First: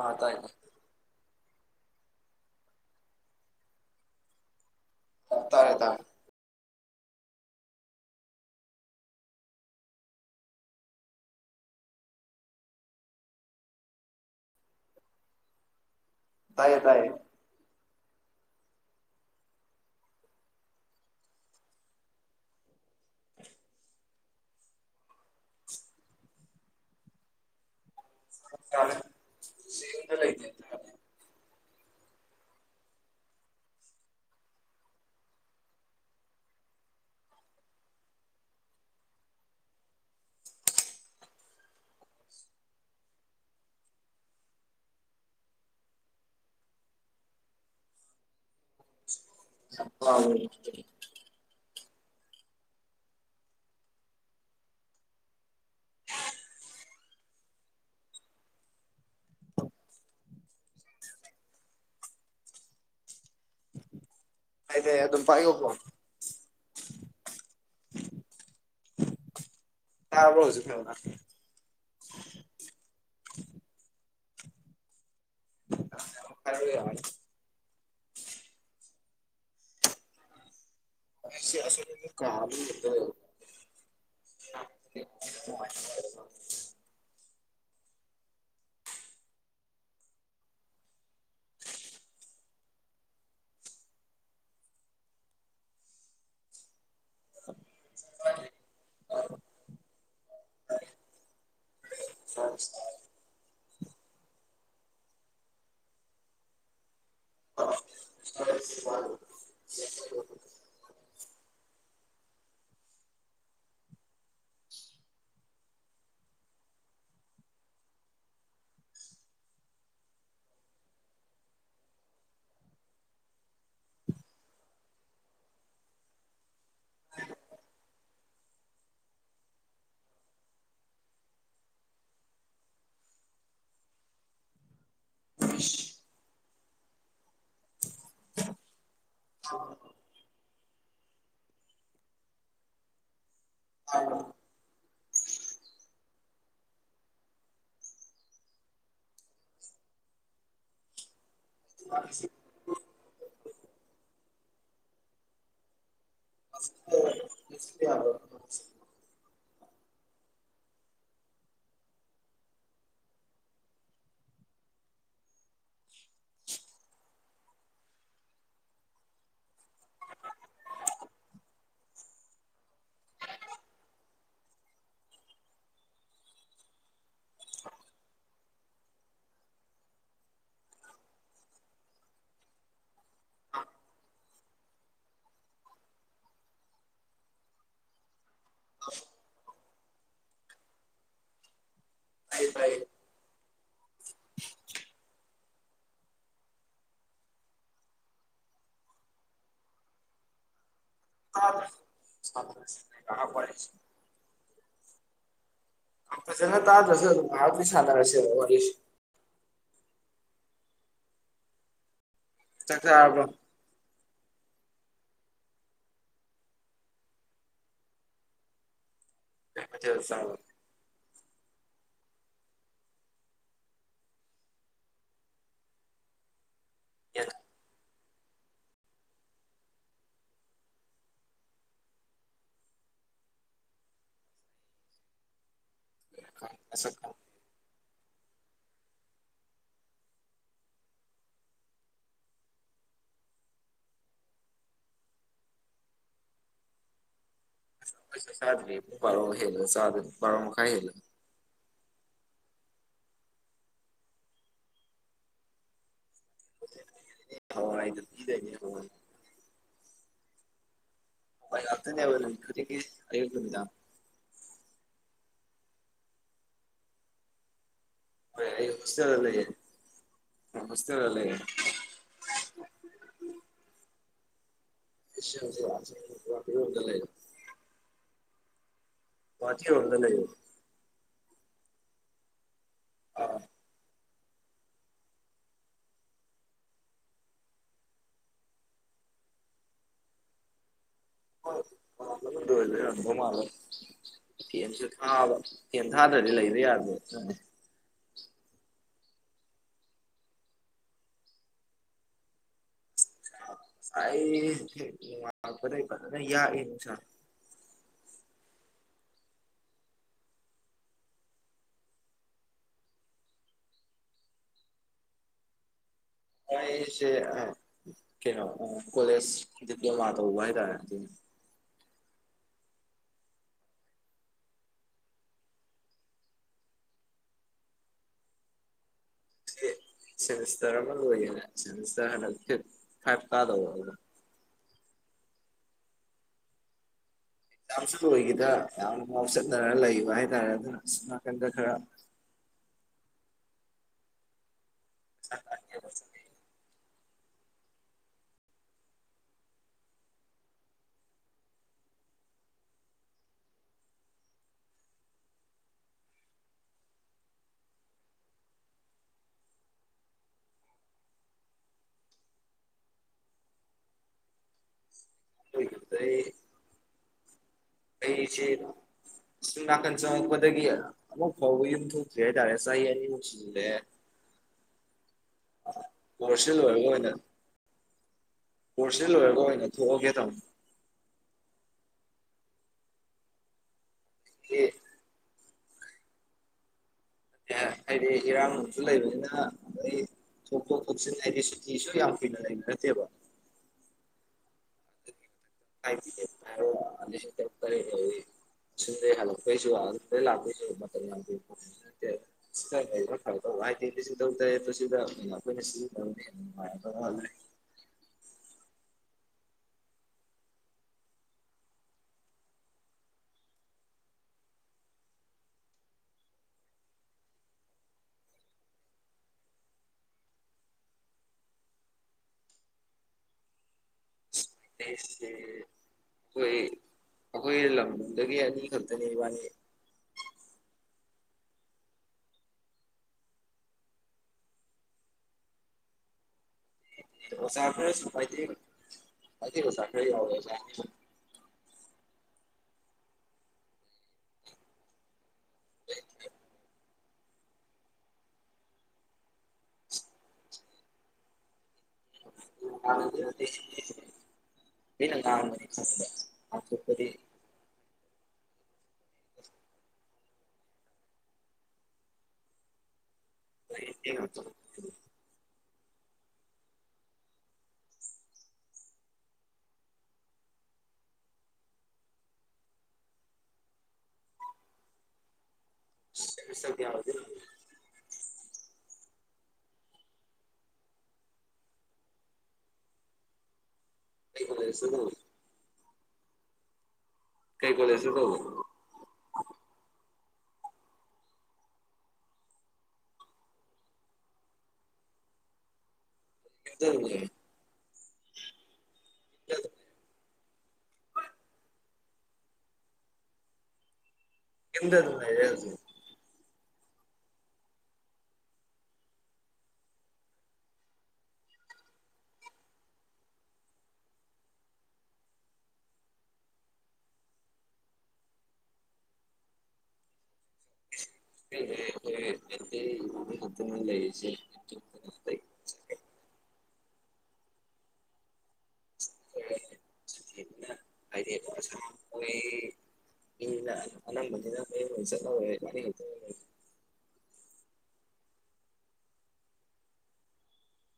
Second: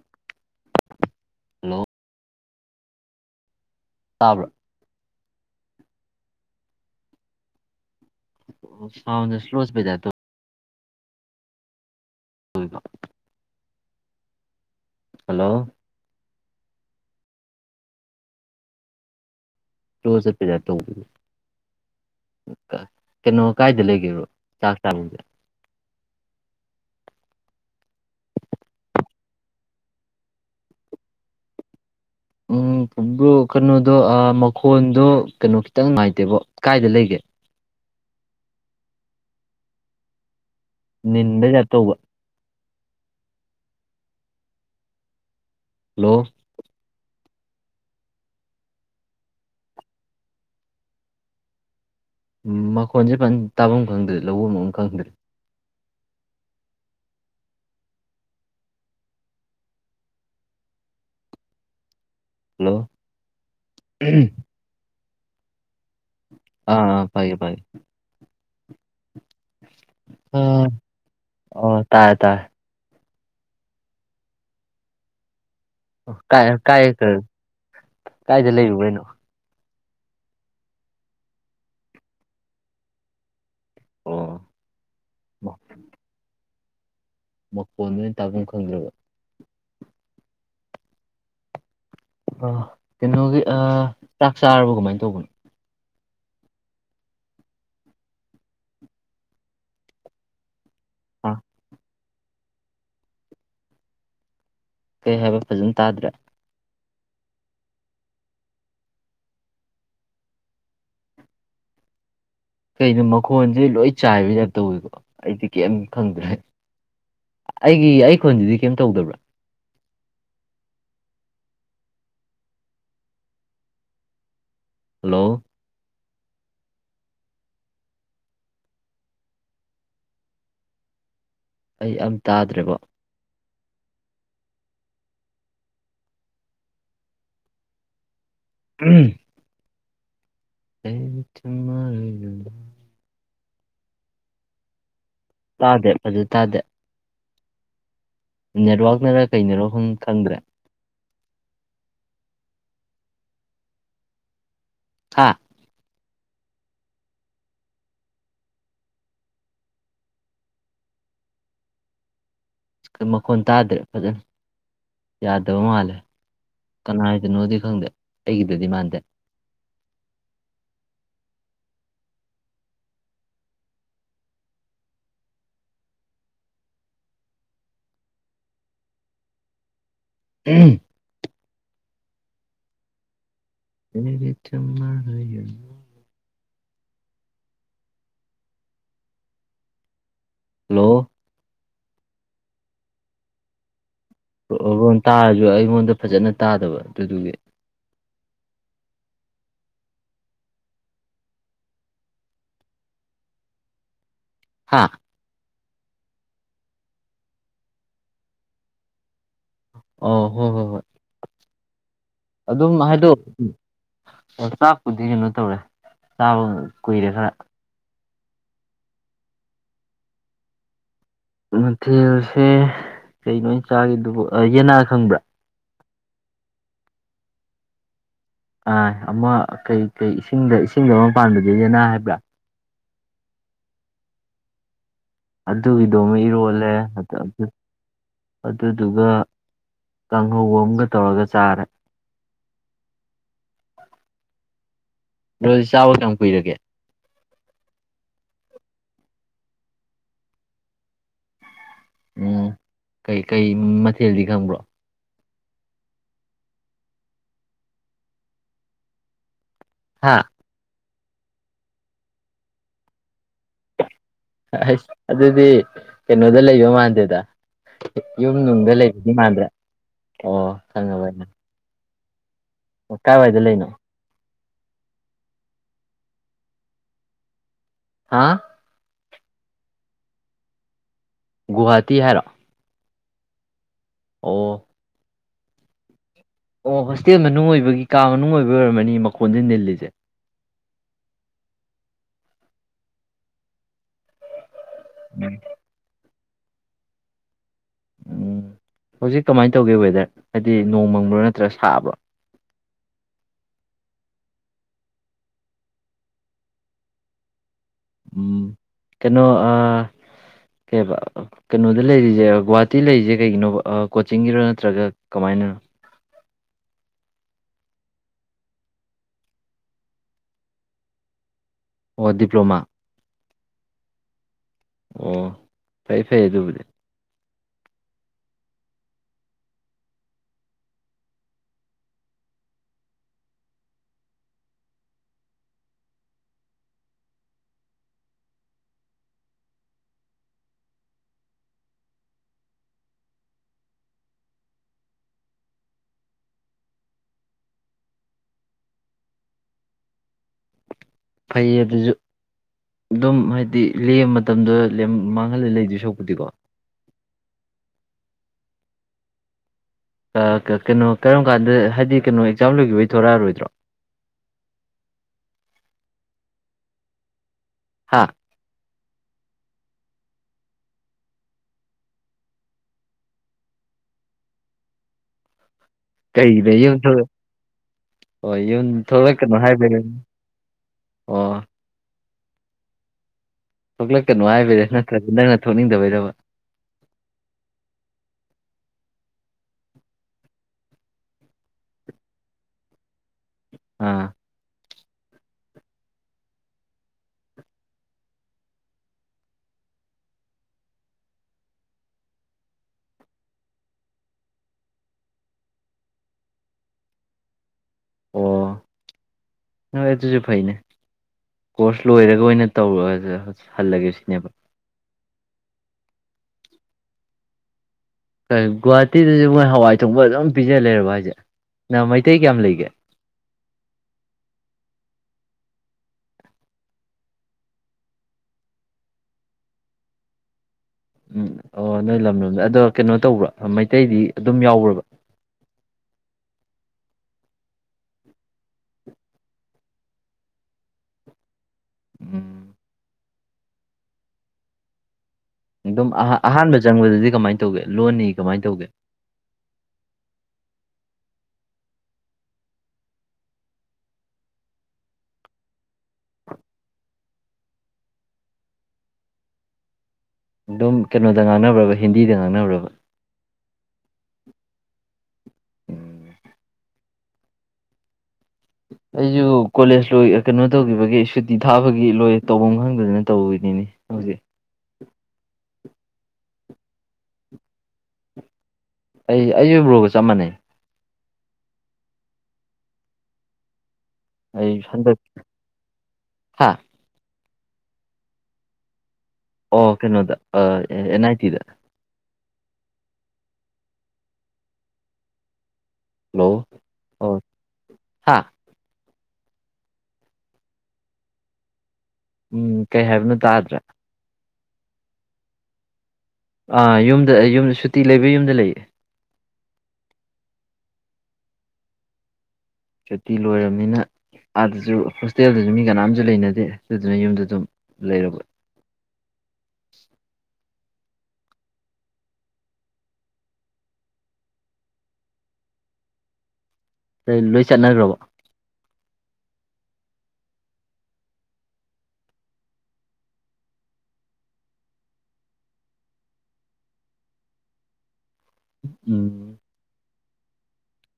ꯑꯥ ꯇꯥꯏ [inaudible] ꯇꯥꯕ꯭ꯔ ꯇꯥꯔꯦ ꯇꯥꯔꯦ ꯑ ꯁꯥꯎꯟꯁꯦ ꯁ꯭ꯂꯣ ꯆꯠꯄꯩ ꯇꯥꯏꯞꯇ ꯇꯧꯋꯦꯕ ꯍꯜꯂꯣ ꯇꯥꯏꯌꯦ ꯇꯥꯏꯌꯦ [unintelligible] ꯆꯠꯄꯩ ꯇꯥꯏꯞ ꯇꯧꯕ ꯀ ꯀꯩꯅꯣ ꯀꯥꯏꯗ ꯂꯩꯒꯦꯕ [unintelligible] [inaudible] [inaudible] ꯎꯝ ꯕ꯭ꯔꯣ ꯀꯩꯅꯣꯗꯣ ꯑ ꯃꯈꯣꯟꯗꯣ ꯀꯩꯅꯣ ꯈꯤꯇꯪ ꯅꯨꯡꯉꯥꯏꯇꯦꯕꯣ ꯀꯥꯏꯗ ꯂꯩꯒꯦ ꯅꯤꯟꯕꯩ ꯇꯥꯏꯞ ꯇꯧꯕ ꯍꯜꯂꯣ [inaudible] ꯃꯈꯣꯟꯁꯦ ꯐꯖꯟꯅ ꯇꯥꯐꯝ ꯈꯪꯗ꯭ꯔꯦ ꯂꯧꯎꯕꯝ ꯑꯃ ꯈꯪꯗ꯭ꯔꯦ [inaudible] ꯍꯜꯂꯣ ꯎꯨꯝ [inaudible] ꯑꯗꯨꯝ ꯄꯥꯏꯒꯣꯀꯣ ꯑꯥ ꯐꯩꯌꯦ ꯐꯩꯌꯦ [unintelligible] ꯇꯥꯕ꯭ꯔꯣ [inaudible] ꯑꯥ ꯇꯥꯏ ꯇꯥꯏꯌꯦ [unintelligible] ꯀꯥꯏꯗ ꯂꯩꯔꯨꯕꯩꯅꯣ ꯀꯥ [inaudible] ꯑꯣ [inaudible] ꯃꯈꯣꯟꯖꯦ ꯇꯥꯕꯝ ꯈꯪꯗ꯭ꯔꯕ ꯑ ꯀꯩꯅꯣꯒꯤ ꯑꯥ ꯆꯥꯛ ꯆꯥꯔꯕ ꯀꯃꯥꯏꯅ ꯇꯧꯕꯅꯣ [inaudible] ꯑꯥ [inaudible] ꯀꯩ ꯍꯥꯏꯕ ꯐꯖꯟ ꯇꯥꯗ꯭ꯔꯦ [inaudible] ꯀꯩꯅꯣ ꯃꯈꯣꯟꯖꯦ ꯂꯣꯏ ꯆꯥꯏꯕꯩ ꯇꯥꯏ꯭ꯞ ꯇꯧꯋꯦꯕ ꯑꯩꯗꯤ ꯀꯩꯝ ꯈꯪꯗ꯭ꯔꯦ ꯑꯩꯒꯤ ꯑꯩꯈꯣꯟꯖꯤꯗꯤ ꯀꯩꯝ ꯇꯧꯗꯕ꯭ꯔꯥ ꯍꯜꯂꯣ ꯑꯩ ꯑꯝ ꯇꯥꯗ꯭ꯔꯦꯕꯣ [inaudible] ꯎꯝ [inaudible] ꯑꯩꯝ ꯊꯟ [inaudible] ꯇꯥꯗꯦ ꯐꯖꯥ ꯇꯥꯗꯦ ꯅꯦꯠꯋꯥꯛꯅꯔ ꯀꯩꯅꯔꯣ ꯈꯪ ꯈꯪꯗ꯭ꯔꯦ [inaudible] ꯍꯥꯥ [inaudible] ꯀ ꯃꯈꯣꯟ ꯇꯗꯦ ꯐꯖꯅ ꯌꯥꯗꯕ ꯃꯥꯜꯂꯦ ꯀꯅꯥꯏꯗꯅꯣꯗꯤ ꯈꯪꯗꯦ ꯑꯩꯒꯤꯗꯗꯤ ꯃꯥꯟꯗꯦ ꯎꯨꯝ ꯑꯩꯒꯤ ꯊꯥ [unintelligible] ꯍꯜꯂꯣ ꯇꯥꯏꯌꯦ ꯇꯥꯏꯌꯦ ꯑꯣ ꯔꯣꯟ ꯇꯥꯔꯖꯨ ꯑꯩꯉꯣꯟꯗ ꯐꯖꯅ ꯇꯥꯗꯕ ꯑꯗꯨꯗꯨꯒꯤ [inaudible] ꯍꯥꯥ ꯐꯥꯖꯅꯥ ꯇꯗ꯭ꯔꯖꯨ ꯑꯗꯨꯝ ꯉꯍꯥꯛꯇꯤ ꯁꯥꯥꯟꯅꯔꯁꯦꯕ ꯋꯥꯔꯤꯁꯤ ꯑꯥ ꯍꯣꯏ ꯍꯣꯏ ꯍꯣꯏ ꯑꯗꯨꯝ ꯆꯥꯛ ꯍꯥꯏꯗꯣꯛ ꯆꯥꯔꯕ꯭ꯔꯣ ꯑꯣ ꯑ ꯆꯥꯛꯄꯨꯗꯤ ꯀꯩꯅꯣ ꯇꯧꯔꯦ ꯆꯥꯕ ꯀꯨꯏꯔꯦ ꯈꯔ ꯀꯩ ꯃꯊꯦꯜ ꯆꯥꯕꯥ ꯃꯊꯦꯜꯁꯦ ꯀꯩꯅꯣ ꯑꯩꯅꯥ ꯆꯥꯒꯤꯞꯗꯨꯕꯨ ꯑꯥ ꯌꯦꯅꯥ ꯈꯪꯕ꯭ꯔꯥ ꯌꯦꯅꯥ ꯑ ꯑꯃ ꯀꯩ ꯀꯩ ꯏꯁꯤꯡꯗ ꯏꯁꯤꯡꯗ ꯑꯃ ꯄꯥꯟꯕꯗꯨ ꯌꯦꯅꯥ ꯍꯥꯏꯕ꯭ꯔꯥ ꯑꯗꯨꯒꯤꯗꯣ ꯑꯃꯥ ꯏꯔꯣꯜꯂꯦ ꯃꯁꯛ ꯈꯪ ꯑꯗꯥ ꯑꯗ ꯑꯗꯨꯗꯨꯒ ꯀꯥꯡꯍꯧ ꯑꯝꯒ ꯇꯧꯔꯒ ꯆꯥꯔꯦ ꯕ꯭ꯔꯣꯗꯤ ꯆꯥꯕ ꯀꯌꯥꯝ ꯀꯨꯏꯔꯒꯦ ꯑꯩ ꯆꯥꯛ ꯆꯥꯗ꯭ꯔꯤ ꯄꯨꯡ ꯕꯥꯔꯣ ꯍꯦꯜꯂꯒ ꯆꯥꯗꯣꯏꯅꯤ ꯕꯔꯣ ꯃꯈꯥꯏ ꯍꯦꯜꯂꯒ ꯎꯝ ꯀꯩ ꯀꯩ ꯃꯊꯦꯜꯗꯤ ꯈꯪꯕ꯭ꯔꯣ ꯍ ꯑꯩ ꯊꯖ ꯍ [unintelligible] ꯍꯥꯥ ꯍꯋꯥꯏ ꯉꯥꯛꯇ ꯅꯦꯕ ꯅꯨꯃꯤꯠ ꯈꯨꯗꯤꯡꯒꯤ ꯑꯥꯌꯨꯛ ꯅꯨꯃꯤꯗꯥꯡ ꯍꯥꯏꯁ ꯑꯗꯨꯗꯤ ꯀꯩꯅꯣꯗ ꯂꯩꯕ ꯃꯥꯟꯗꯦꯗ ꯌꯨꯝ ꯍꯣꯏ ꯑꯩ ꯅꯨꯡꯗ ꯂꯩꯕꯗꯤ ꯍꯣꯁꯇꯦꯜꯗ ꯂꯩꯌꯦ ꯃꯥꯟꯗꯔꯦ ꯑꯣ ꯈꯪꯉꯕ ꯍꯣꯁꯇꯦꯜꯗ ꯑꯩꯅ ꯂꯩꯌꯦ ꯑꯣ ꯀꯥꯏꯋꯥꯏꯗ ꯂꯩꯅꯣ ꯌꯥꯗ ꯂꯩ [unintelligible] ꯍꯥ ꯒꯨꯋꯥꯍꯑꯇꯤ ꯔꯣꯝꯗ ꯂꯩꯌꯦꯕ ꯒꯨꯍꯥꯇꯤ ꯍꯥꯏꯔꯣ ꯑꯥ ꯑꯣ ꯑꯣ ꯍꯣꯁꯇꯦꯜ ꯃꯅꯨꯡ ꯑꯣꯏꯕꯒꯤ ꯀꯥ ꯃꯅꯨꯡ ꯑꯣꯏꯕꯒꯤ ꯑꯣꯏꯔꯝꯃꯅꯤ ꯃꯈꯣꯟꯁꯦ ꯅꯤꯜꯂꯤꯁꯦ ꯕ ꯎꯝ ꯐꯦꯟ ꯊꯥꯗ꯭ꯔꯗꯤ ꯂꯩꯕ ꯌꯥꯗ꯭ꯔꯦ ꯎꯝ ꯍꯧꯖꯤꯛ ꯀꯃꯥꯏꯅ ꯇꯧꯒꯦ ꯋꯦꯗꯔ ꯍꯥꯏꯗꯤ ꯅꯣꯡ ꯃꯪꯕ꯭ꯔꯥ ꯅꯠꯇ꯭ꯔꯥ ꯁꯥꯕ꯭ꯔꯣ ꯑ ꯊ ꯋꯥ ꯀꯔ ꯀ ꯌꯥ ꯅꯅꯨꯡꯁꯥ [unintelligible] ꯎꯝ ꯀꯩꯅꯣ ꯑꯥ ꯀꯩ ꯍꯥꯏꯕ ꯀꯩꯅꯣꯗ ꯂꯩꯔꯤꯁꯦ ꯒꯨꯍꯥꯇꯤ ꯂꯩꯔꯤꯁꯦ ꯀꯩꯒꯤꯅꯣ ꯀꯣꯆꯤꯡꯒꯤꯔꯣ ꯅꯠꯇ꯭ꯔꯒ ꯀꯃꯥꯏꯅꯅꯣ ꯀꯁꯦ ꯀꯩꯅꯣ ꯀꯣꯂꯖ ꯗꯤꯄ꯭ꯂꯣꯃꯥ ꯎꯕ ꯇꯔ ꯑꯣ ꯗꯤꯄ꯭ꯂꯣꯃꯥ ꯑꯣ ꯐꯩ ꯐꯩ ꯑꯗꯨꯕꯨꯗꯤ ꯁꯃꯤꯁꯇꯔ ꯑꯃ ꯂꯣꯏꯒꯦꯅꯦ ꯁꯃꯤꯁꯇꯔ ꯍꯟꯗꯛꯇ ꯍꯥꯏꯥꯏꯞ ꯀꯥꯗꯧꯕ ꯑꯦꯀꯒꯝꯁꯨ ꯂꯣꯏꯈꯤꯗ꯭ꯔ ꯌꯥꯝꯅ ꯉꯥꯎ ꯆꯠꯅꯔꯒ ꯂꯩꯕ ꯍꯥꯏꯇꯥꯔꯦ ꯑꯗꯨꯅ ꯁꯁꯝ ꯅꯥꯀꯟꯗ ꯈꯔ ꯍ ꯐꯩꯌꯦ ꯑꯗꯨꯁꯨ ꯑꯗꯨꯝ ꯍꯥꯏꯗꯤ ꯂꯦꯝꯕ ꯃꯇꯝꯗ ꯃꯥꯡꯍꯜꯂ ꯂꯩꯗꯣꯏ ꯁꯣꯛꯄꯨꯗꯤꯀꯣ ꯀꯩꯅꯣ ꯀꯔꯝ ꯀꯥꯟꯗ ꯍꯥꯏꯗꯤ ꯀꯩꯅꯣ ꯑꯦꯛꯖꯥꯝ ꯂꯣꯏꯈꯤꯕꯩ ꯊꯣꯔꯛꯑꯔꯣꯏꯗ꯭ꯔꯣ ꯑꯩꯗ ꯑꯩ ꯍꯥ ꯑꯩ ꯆꯦ ꯁꯨꯝ ꯅꯥꯀꯟ ꯆꯪꯉꯛꯄꯗꯒꯤ ꯑꯃꯨꯛ ꯐꯥꯎꯕ ꯌꯨꯝ ꯊꯣꯛꯇ꯭ꯔꯤ ꯍꯥꯏꯇꯥꯔꯦ ꯆꯍꯤ ꯑꯅꯤꯃꯨꯛ ꯁꯤꯜꯂꯦ ꯀꯩꯒꯤꯗ ꯀꯣꯔꯁꯁꯦ ꯌꯨꯝꯛ ꯂꯣꯏꯔꯒ ꯑꯣꯏꯅ ꯍꯣꯏ ꯌꯨꯝ ꯀꯣꯔꯁꯁꯦ ꯊꯣꯛꯂꯛꯀꯅꯣ ꯂꯣꯏꯔꯒ ꯑꯣꯏꯅ ꯍꯥꯏꯕ ꯊꯣꯛꯑꯒꯦ ꯇꯧꯅꯤ ꯑꯣ ꯊꯣꯛꯂꯛꯀꯅꯨ ꯍꯥꯏꯕꯔ ꯅ ꯅꯪꯅ ꯊꯣꯛꯅꯤꯡꯗꯕꯩꯗꯕ ꯑꯦ ꯍꯥꯏꯗꯤ ꯏꯔꯥꯡꯁꯨ ꯂꯩꯕꯅꯤꯅ ꯑꯩꯣꯏ ꯁꯨꯇꯤꯁꯨ ꯌꯥꯝ ꯀꯨꯏꯅꯂꯩꯕ ꯅꯠꯇꯦꯌꯕ ꯑꯥ ꯐꯂꯥꯢꯠ ꯇꯤꯛꯀꯦꯠ ꯍꯥꯏꯔꯦ ꯂꯤꯁꯤꯡ ꯇꯔꯨꯛ ꯇꯔꯦꯠ ꯇꯧꯏ ꯁꯤꯗꯦ ꯍꯜꯂꯛꯄꯩꯁꯨ ꯂꯥꯛꯄꯁꯨ ꯃꯇ ꯂ [unintelligible] ꯁꯤꯗꯥ ꯂꯩꯕꯅ ꯐꯥꯗꯧꯕ ꯍꯥꯏꯗꯤ ꯂꯤꯁꯤꯡ ꯇꯔꯨꯛ ꯇꯔꯦꯠ ꯇꯨ ꯑꯈꯣꯏꯅ ꯁꯤꯖꯤꯟ ꯅꯕꯅ ꯐꯥꯗꯧꯕ ꯎꯦ [unintelligible] [unintelligible] ꯍꯣꯏꯑꯗꯨꯁꯨ ꯐꯥꯏꯅꯦ ꯀꯣꯔꯁ ꯂꯣꯏꯔꯒ ꯑꯣꯏꯅ ꯇꯧꯔꯒꯁꯨ ꯍꯜꯂꯒꯦ ꯁꯤꯅꯦꯕ ꯒꯨꯍꯥꯇꯤꯗꯁꯨ ꯃꯣꯏ ꯍꯋꯥꯏ ꯊꯣꯡꯕ ꯑꯗꯨꯝ ꯄꯤꯖ ꯂꯩꯔꯕ ꯍꯥꯏꯁꯦ ꯅ ꯃꯩꯇꯩ ꯀꯌꯥꯝ ꯂꯩꯒꯦ ꯑꯩꯁ ꯑꯩꯈꯣꯏ ꯑꯩꯈꯣꯏ ꯂꯝꯗꯝꯗꯒꯤ ꯑꯅꯤꯈꯛꯇꯅꯦ ꯏꯕꯥꯅꯤ ꯎꯝ ꯑꯣ ꯅꯣꯏ ꯂꯝꯂꯣꯝꯗ ꯑꯗꯣ ꯀꯩꯅꯣ ꯇꯧꯕ꯭ꯔꯥ ꯃꯩꯇꯩꯗꯤ ꯑꯗꯨꯝ ꯌꯥꯎ꯭ꯔꯕ ꯑꯣꯖꯥ ꯈꯔꯁꯨ ꯃꯩꯇꯩ ꯃꯩꯇꯩ ꯑꯣꯖꯥ ꯈꯔꯁꯨ ꯌꯥꯁꯥꯏ [unintelligible] ꯑꯗꯨꯝ ꯑꯍꯥꯟꯕ ꯆꯪꯕꯗꯗꯤ ꯀꯃꯥꯏꯅ ꯇꯧꯒꯦ ꯂꯣꯟ ꯂꯤ ꯀꯃꯥꯏ ꯇꯧꯒꯦ [unintelligible] [unintelligible] ꯑꯗꯨꯝ ꯀꯩꯅꯣꯗ ꯉꯥꯡꯅꯕ꯭ꯔꯕ ꯍꯤꯟꯗꯤꯗ ꯉꯥꯡꯅꯕ꯭ꯔꯕ [unintelligible] ꯎꯝ ꯑꯩꯁꯨ ꯀꯣꯂꯦꯖ ꯂꯣꯏ ꯀꯩꯅꯣ ꯇꯧꯈꯤꯕꯒꯤ ꯁꯨꯇꯤ ꯊꯥꯕꯒꯤ ꯂꯣꯏ ꯇꯧꯐꯝ ꯈꯪꯗꯗꯅ ꯇꯧꯔꯤꯅꯤꯅꯤ ꯍꯧꯖꯤꯛ [unintelligible] ꯑꯩ ꯑꯩ ꯖꯨ ꯕ꯭ꯔꯣꯒ ꯆꯞ ꯃꯥꯟꯅꯩ ꯑꯩ ꯀꯣꯂꯦꯖꯇ ꯍꯟꯗꯛ ꯇꯧꯏ ꯍꯥ ꯀꯩ ꯀꯣꯂꯦꯁ ꯇ ꯇꯧꯕ ꯑꯣ ꯀꯩꯅꯣꯗ ꯑꯦꯟ ꯑꯥꯏ ꯇꯤꯗ ꯍꯜꯂꯣ ꯑꯣ [unintelligible] ꯍꯥ ꯎꯝ ꯀꯩ ꯍꯥꯏꯕꯅꯣ ꯇꯥꯗ꯭ꯔꯦ ꯌꯨꯝꯗ ꯑꯗꯨꯝ ꯂꯩꯔꯦ ꯍꯧꯖꯤꯛ ꯑꯥ ꯌꯨꯝꯗ ꯌꯨꯝꯗ ꯁꯨꯇꯤ ꯂꯩꯕꯩ ꯌꯨꯝꯗ ꯂꯩꯌꯦ ꯁꯨꯇꯤ ꯂꯣꯏꯔꯕꯅꯤꯅ ꯑꯥꯗꯁꯨ ꯍꯣꯁꯇꯦꯜꯗꯨꯁꯨ ꯃꯤ ꯀꯅꯥꯁꯨ ꯂꯩꯅꯗꯦ ꯑꯗꯨꯗꯨꯅ ꯌꯨꯝꯗ ꯑꯗꯨꯝ ꯂꯩꯔꯕ [inaudible] [unintelligible] ꯅꫭꯏ ꯂꯣꯏ ꯆꯠꯅꯈ꯭ꯔꯕꯣ [unintelligible] [unintelligible] ꯎꯝ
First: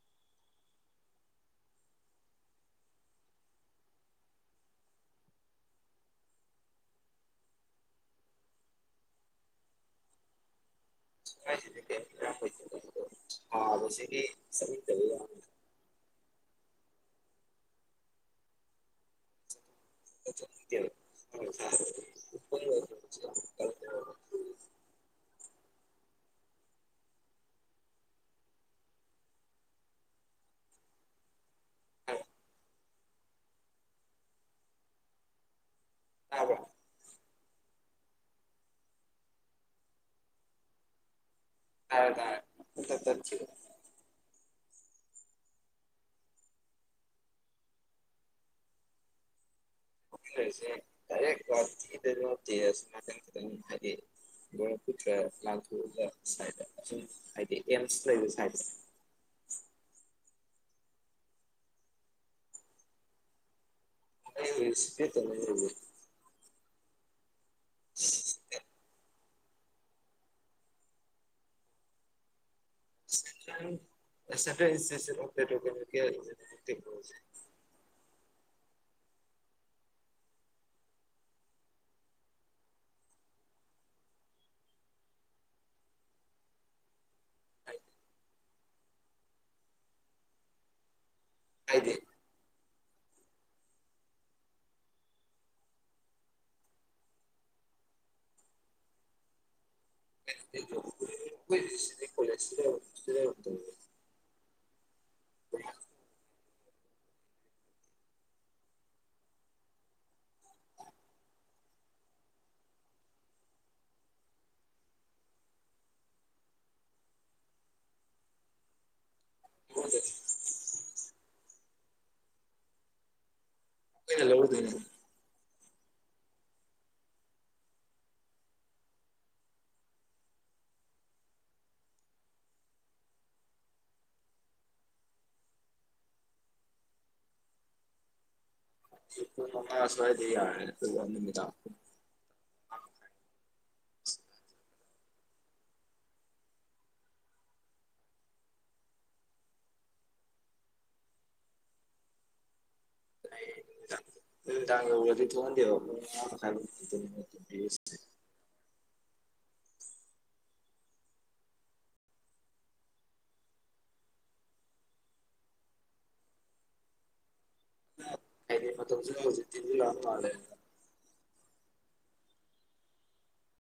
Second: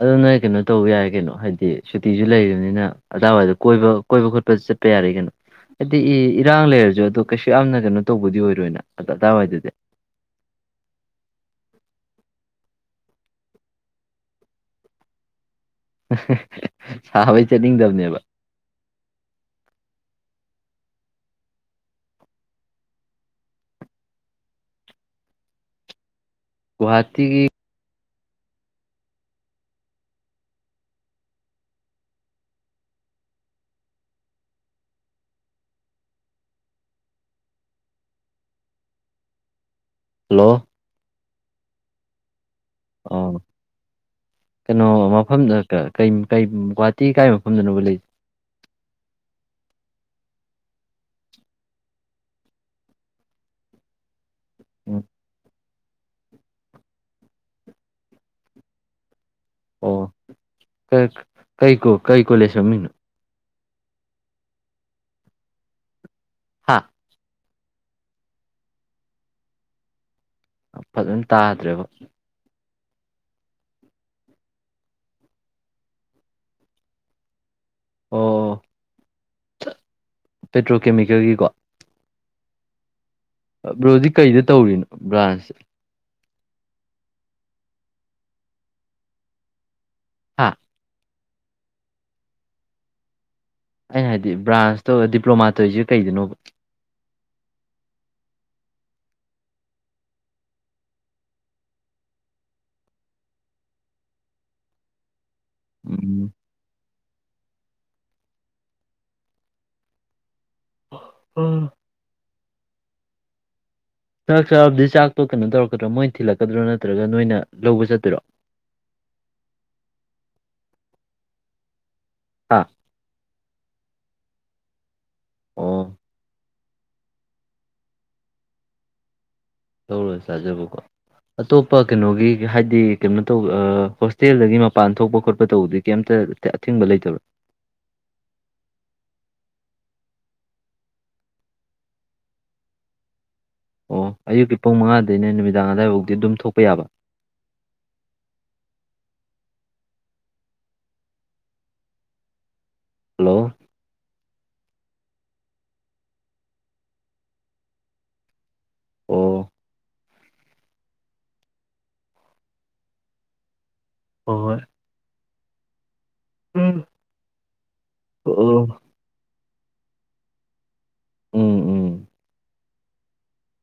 ꯑꯗꯨꯅꯣꯏ ꯀꯩꯅꯣ ꯇꯧꯕ ꯌꯥꯏ ꯀꯩꯅꯣ ꯍꯥꯏꯗꯤ ꯁꯨꯇꯤꯁꯨ ꯂꯩꯔꯕꯅꯤꯅ ꯑꯗꯥꯏꯋꯥꯏꯗ ꯀꯣꯏꯕ ꯀꯣꯏꯕ ꯈꯣꯠꯄ ꯆꯠꯄ ꯌꯥꯔꯦ ꯀꯩꯅꯣ ꯍꯥꯏꯗꯤ ꯏ ꯏꯔꯥꯡ ꯂꯩꯔꯁꯨ ꯑꯗꯣ ꯀꯩꯁꯨ ꯌꯥꯝꯅ ꯀꯩꯅꯣ ꯇꯧꯕꯗꯤ ꯑꯣꯏꯔꯣꯏꯅ ꯑꯗ ꯑꯗꯥꯋꯥꯏꯗꯗꯤ [unintelligible] ꯁꯥꯕꯩ ꯆꯠꯅꯤꯡꯗꯕꯅꯦꯕ [unintelligible] ꯒꯨꯍꯥꯇꯤꯒꯤ ꯇꯥꯕ꯭ꯔꫭ ꯍꯜꯂꯣ ꯇꯥꯔꯦ ꯇꯥꯔꯦ ꯄꯨꯡꯇꯥꯠ ꯑꯣ ꯇꯠꯈꯤꯕ ꯀꯩꯅꯣ ꯃꯐꯝꯗ ꯀꯩ ꯒꯨꯍꯥꯇꯤ ꯀꯥꯏ ꯃꯐꯝꯗꯅꯣꯕꯨ ꯂꯩ ꯑꯈꫭꯏ ꯂꯩꯔꯤꯁꯦꯗꯥꯏꯔꯦꯛ ꯒꯨꯍꯥꯇꯤꯗꯖꯨ ꯅꯠꯇꯦ ꯑꯁꫭꯝ ꯅꯥꯀꯟ ꯈꯤꯇꯪ ꯍꯥꯏꯗꯤ ꯎꯝ ꯕꯔ꯭ꯃꯄꯨꯨꯇ꯭ꯔ ꯂꯥꯟꯊꯣꯛꯑꯒ ꯁꯥꯏꯠꯇ ꯑꯁꯣꯝ ꯍꯥꯏꯗꯤ ꯑꯦꯝꯁ ꯂꯩꯕ ꯁꯥꯏꯠꯇ ꯑꯣ ꯀꯩ ꯀꯩ ꯀꯣꯂꯦꯁ ꯃꯃꯤꯡꯅꯣ [unintelligible] ꯍꯥꯥ [unintelligible] ꯐꯖꯅ ꯇꯥꯗ꯭ꯔꯦꯕꯣ [unintelligible] ꯑꯣ ꯄꯦꯇ꯭ꯔꯣꯀꯦꯃꯤꯀꯦꯜꯒꯤꯀꯣ ꯕ꯭ꯔꯣꯗꯤ ꯀꯩꯗ ꯇꯧꯔꯤꯅꯣ ꯕ꯭ꯔꯥꯟꯁ ꯁꯦ [unintelligible] ꯍꯥꯥ ꯍꯥꯏꯗꯤ ꯑꯩꯅ ꯍꯥꯏꯗꯤ ꯕ꯭ꯔꯥꯟꯁꯇꯧ ꯗꯤꯄ꯭ꯂꯣꯃꯥ ꯇꯧꯔꯤꯁꯦ ꯀꯩꯗꯅꯣꯕ ꯁꯤ ꯀꯣꯂꯦꯁꯤ ꯁꯤ [unintelligible] ꯎꯝ ꯎꯝ ꯆꯥꯛ ꯆꯥꯔꯕꯗꯤ ꯆꯥꯛꯇꯣ ꯀꯩꯅꯣ ꯇꯧꯔꯛꯗ꯭ꯔꯣ ꯃꯣꯏꯅ ꯊꯤꯜꯂꯛꯀꯗ꯭ꯔꯣ ꯅꯠꯇ꯭ꯔꯒ ꯅꯣꯏꯅ ꯂꯧꯕ ꯆꯠꯇꯣꯏꯔꯣ [inaudible] ꯑꯥ ꯑꯣꯏꯅ ꯂꯩ ꯎꯔꯗꯣꯏꯅ ꯑꯣ ꯇꯧꯔ ꯆꯥꯖꯕꯀꯣ ꯑꯇꯣꯞꯄ ꯀꯩꯅꯣꯒꯤ ꯍꯥꯏꯗꯤ ꯀꯩꯅꯣ ꯇꯧꯕ ꯍꯣꯁꯇꯦꯜꯗꯒꯤ ꯃꯄꯥꯟ ꯊꯣꯛꯄ ꯈꯣꯠꯄ ꯇꯧꯕꯗꯤ ꯀꯩꯝꯇ ꯑ ꯑꯊꯤꯡꯕ ꯂꯩꯇꯕ꯭ꯔꯥ ꯁꯋꯥꯥꯏꯗꯤ ꯌꯥꯃꯤ ꯑꯣ ꯑꯌꯨꯛꯀꯤ ꯄꯨꯡ ꯃꯉꯥꯗꯅꯦ ꯅꯨꯃꯤꯗꯥꯡ ꯑꯋꯥꯏꯐꯥꯎꯗꯤ ꯑꯗꯨꯝ ꯊꯣꯛꯄ ꯌꯥꯕ ꯍꯜꯂꯣ [unintelligible] ꯑꯣ ꯍꯣꯏ ꯎꯝ ꯑꯣ ꯀꯩꯅꯦ ꯃ ꯃꯇꯝ ꯍꯧꯖꯤ ꯂ ꯃꯥꯂꯦ [unintelligible] ꯎꯝ ꯎꯝ